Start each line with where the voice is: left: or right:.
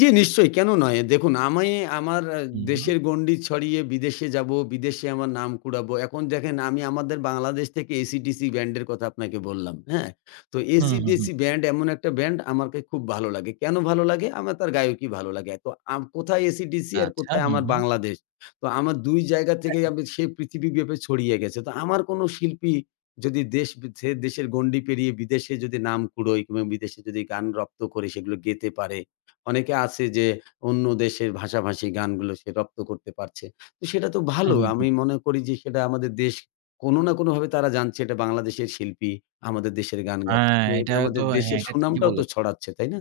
left: জি, নিশ্চয়ই। কেন নয়? দেখুন আমি আমার এ
right: হুম, হুম।
left: দেশের গণ্ডি ছড়িয়ে বিদেশে যাবো, বিদেশে আমার নাম কুড়াবো। এখন দেখেন আমি আমাদের বাংলাদেশ থেকে AC/DC ব্যান্ডের কথা আপনাকে বললাম। হ্যাঁ? তো
right: হুম, হুম,
left: AC/DC
right: হুম।
left: ব্যান্ড এমন একটা ব্যান্ড আমাকে খুব ভালো লাগে। কেন ভালো লাগে? আমার তার গায়কী ভালো লাগে। অ্যাঁ তো আম কোথায় AC/DC আর
right: আচ্ছা
left: কোথায়
right: হু,
left: আমার
right: হু।
left: বাংলাদেশ। তো আমার দুই জায়গা থেকেই
right: হ্যাঁ।
left: আমি সে পৃথিবীব্যাপী ছড়িয়ে গেছে। তো আমার কোন শিল্পী যদি দেশ বি ছেড়ে দেশের গণ্ডি পেরিয়ে বিদেশে যদি নাম কুড়োয় কিংবা বিদেশে যদি গান রপ্ত করে সেগুলো গেতে পারে। অনেকে আছে যে অন্য দেশের ভাষাভাষী গানগুলো সে রপ্ত করতে পারছে। তো সেটা তো
right: হুম,
left: ভালো,
right: হুম,
left: আমি
right: হুম।
left: মনে করি যে সেটা আমাদের দেশ কোন না কোনভাবে তারা জানছে এটা বাংলাদেশের শিল্পী। আমাদের দেশের গান গাচ্ছে।
right: হ্যাঁ,
left: তো এটা
right: এটাও তো।
left: আমাদের
right: হ্যাঁ,
left: দেশের
right: এটা ঠিকই
left: সুনামটাও তো
right: বলেছেন।
left: ছড়াচ্ছে, তাই না?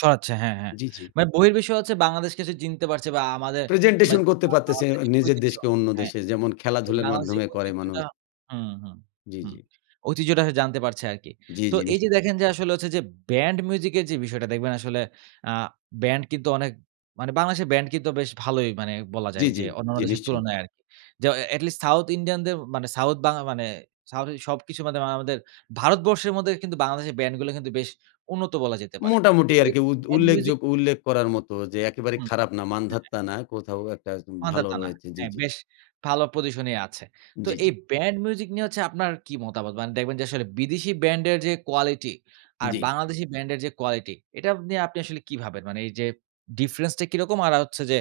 right: ছড়াচ্ছে হ্যাঁ, হ্যাঁ।
left: জি, জি।
right: মানে বহির্বিশ্ব হচ্ছে বাংলাদেশকে যে চিনতে পারছে বা আমাদের,
left: প্রেজেন্টেশন
right: মানে
left: করতে পারতেছে
right: আমাদের যে
left: নিজের
right: ঐতিহ্য,
left: দেশকে অন্য
right: হ্যাঁ?
left: দেশে যেমন খেলাধুলার
right: বাংলাদেশের
left: মাধ্যমে করে মানুষ।
right: ঐতিহ্যটা হুম, হুম,
left: জি,
right: হুম।
left: জি।
right: ঐতিহ্যটা সে জানতে পারছে আরকি।
left: জি,
right: তো
left: জি।
right: এই যে
left: নিশ্চয়ই।
right: দেখেন যে আসলে হচ্ছে যে ব্যান্ড মিউজিকের যে বিষয়টা দেখবেন আসলে আ ব্যান্ড কিন্তু অনেক মানে বাংলাদেশের ব্যান্ড কিন্তু বেশ ভালোই মানে বলা
left: জি,
right: যায়
left: জি।
right: যে অন্যান্য
left: জি
right: দেশের
left: নিশ্চয়ই।
right: তুলনায় আরকি। যে অ এট লিস্ট সাউথ ইন্ডিয়ানদের মানে সাউথ বাংলা মানে সাউথ এশিয়ার সবকিছু বাদে মানে আমাদের ভারতবর্ষের মধ্যে কিন্তু বাংলাদেশের ব্যান্ডগুলো কিন্তু বেশ উন্নত বলা যেতে পারে।
left: মোটামুটি
right: এ
left: আরকি উদ
right: এট মিউজিক
left: উল্লেখযোগ্য উল্লেখ করার মত যে একেবারে
right: হুম।
left: খারাপ না,
right: হ্যাঁ, হ্যাঁ।
left: মান্ধাতা না। কোথাও একটা উম ভালো
right: মান্ধাতা না।
left: রয়েছে। জি,
right: হ্যাঁ,
left: জি।
right: বেশ ভালো পজিশনেই আছে। তো
left: জি, জি।
right: এই ব্যান্ড মিউজিক নিয়ে হচ্ছে আপনার কি মতামত? মানে দেখবেন যে আসলে বিদেশি ব্যান্ডের যে কোয়ালিটি আর
left: জি।
right: বাংলাদেশি ব্যান্ডের যে কোয়ালিটি এটা নিয়ে আপনি আসলে কি ভাবেন? মানে এই যে ডিফরেন্সটা কিরকম আর আ হচ্ছে যে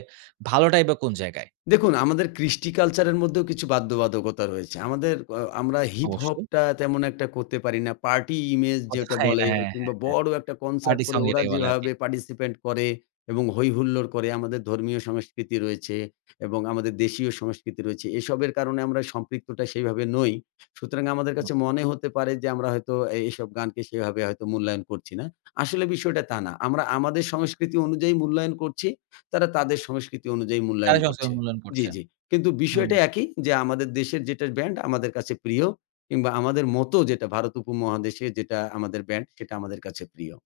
right: ভালোটাই বা কোন জায়গায়?
left: দেখুন আমাদের কৃষ্টি কালচারের মধ্যেও কিছু বাধ্যবাধকতা রয়েছে। আমাদের আ আমরা হিপহপটা তেমন একটা করতে পারি না। পার্টি ইমেজ যেটা
right: [unintelligible] হ্যাঁ,
left: বলে
right: হ্যাঁ,
left: কিংবা
right: হ্যাঁ।
left: বড় একটা কনসার্ট
right: পার্টি সং
left: করে ওরা
right: যেটাকে বলে আরকি।
left: যেভাবে পার্টিসিপেন্ট করে এবং হৈহুল্লোর করে আমাদের ধর্মীয় সংস্কৃতি রয়েছে এবং আমাদের দেশীয় সংস্কৃতি রয়েছে; এসবের কারণে আমরা সম্পৃক্তটা সেইভাবে নই। সুতরাং আমাদের
right: হুম।
left: কাছে মনে হতে পারে যে আমরা হয়তো এইসব গানকে সেভাবে হয়তো মূল্যায়ন করছি না। আসলে বিষয়টা তা না। আমরা আমাদের সংস্কৃতি অনুযায়ী মূল্যায়ন করছি। তারা তাদের সংস্কৃতি অনুযায়ী
right: তারা
left: মূল্যায়ন করছে।
right: সবসময় মূল্যায়ন
left: জি,
right: করছে।
left: জি। কিন্তু
right: হুম।
left: বিষয়টা একই, যে আমাদের দেশের যেটা ব্যান্ড আমাদের কাছে প্রিয়। কিংবা আমাদের মতো যেটা ভারত উপমহাদেশে যেটা আমাদের ব্যান্ড সেটা আমাদের কাছে প্রিয়।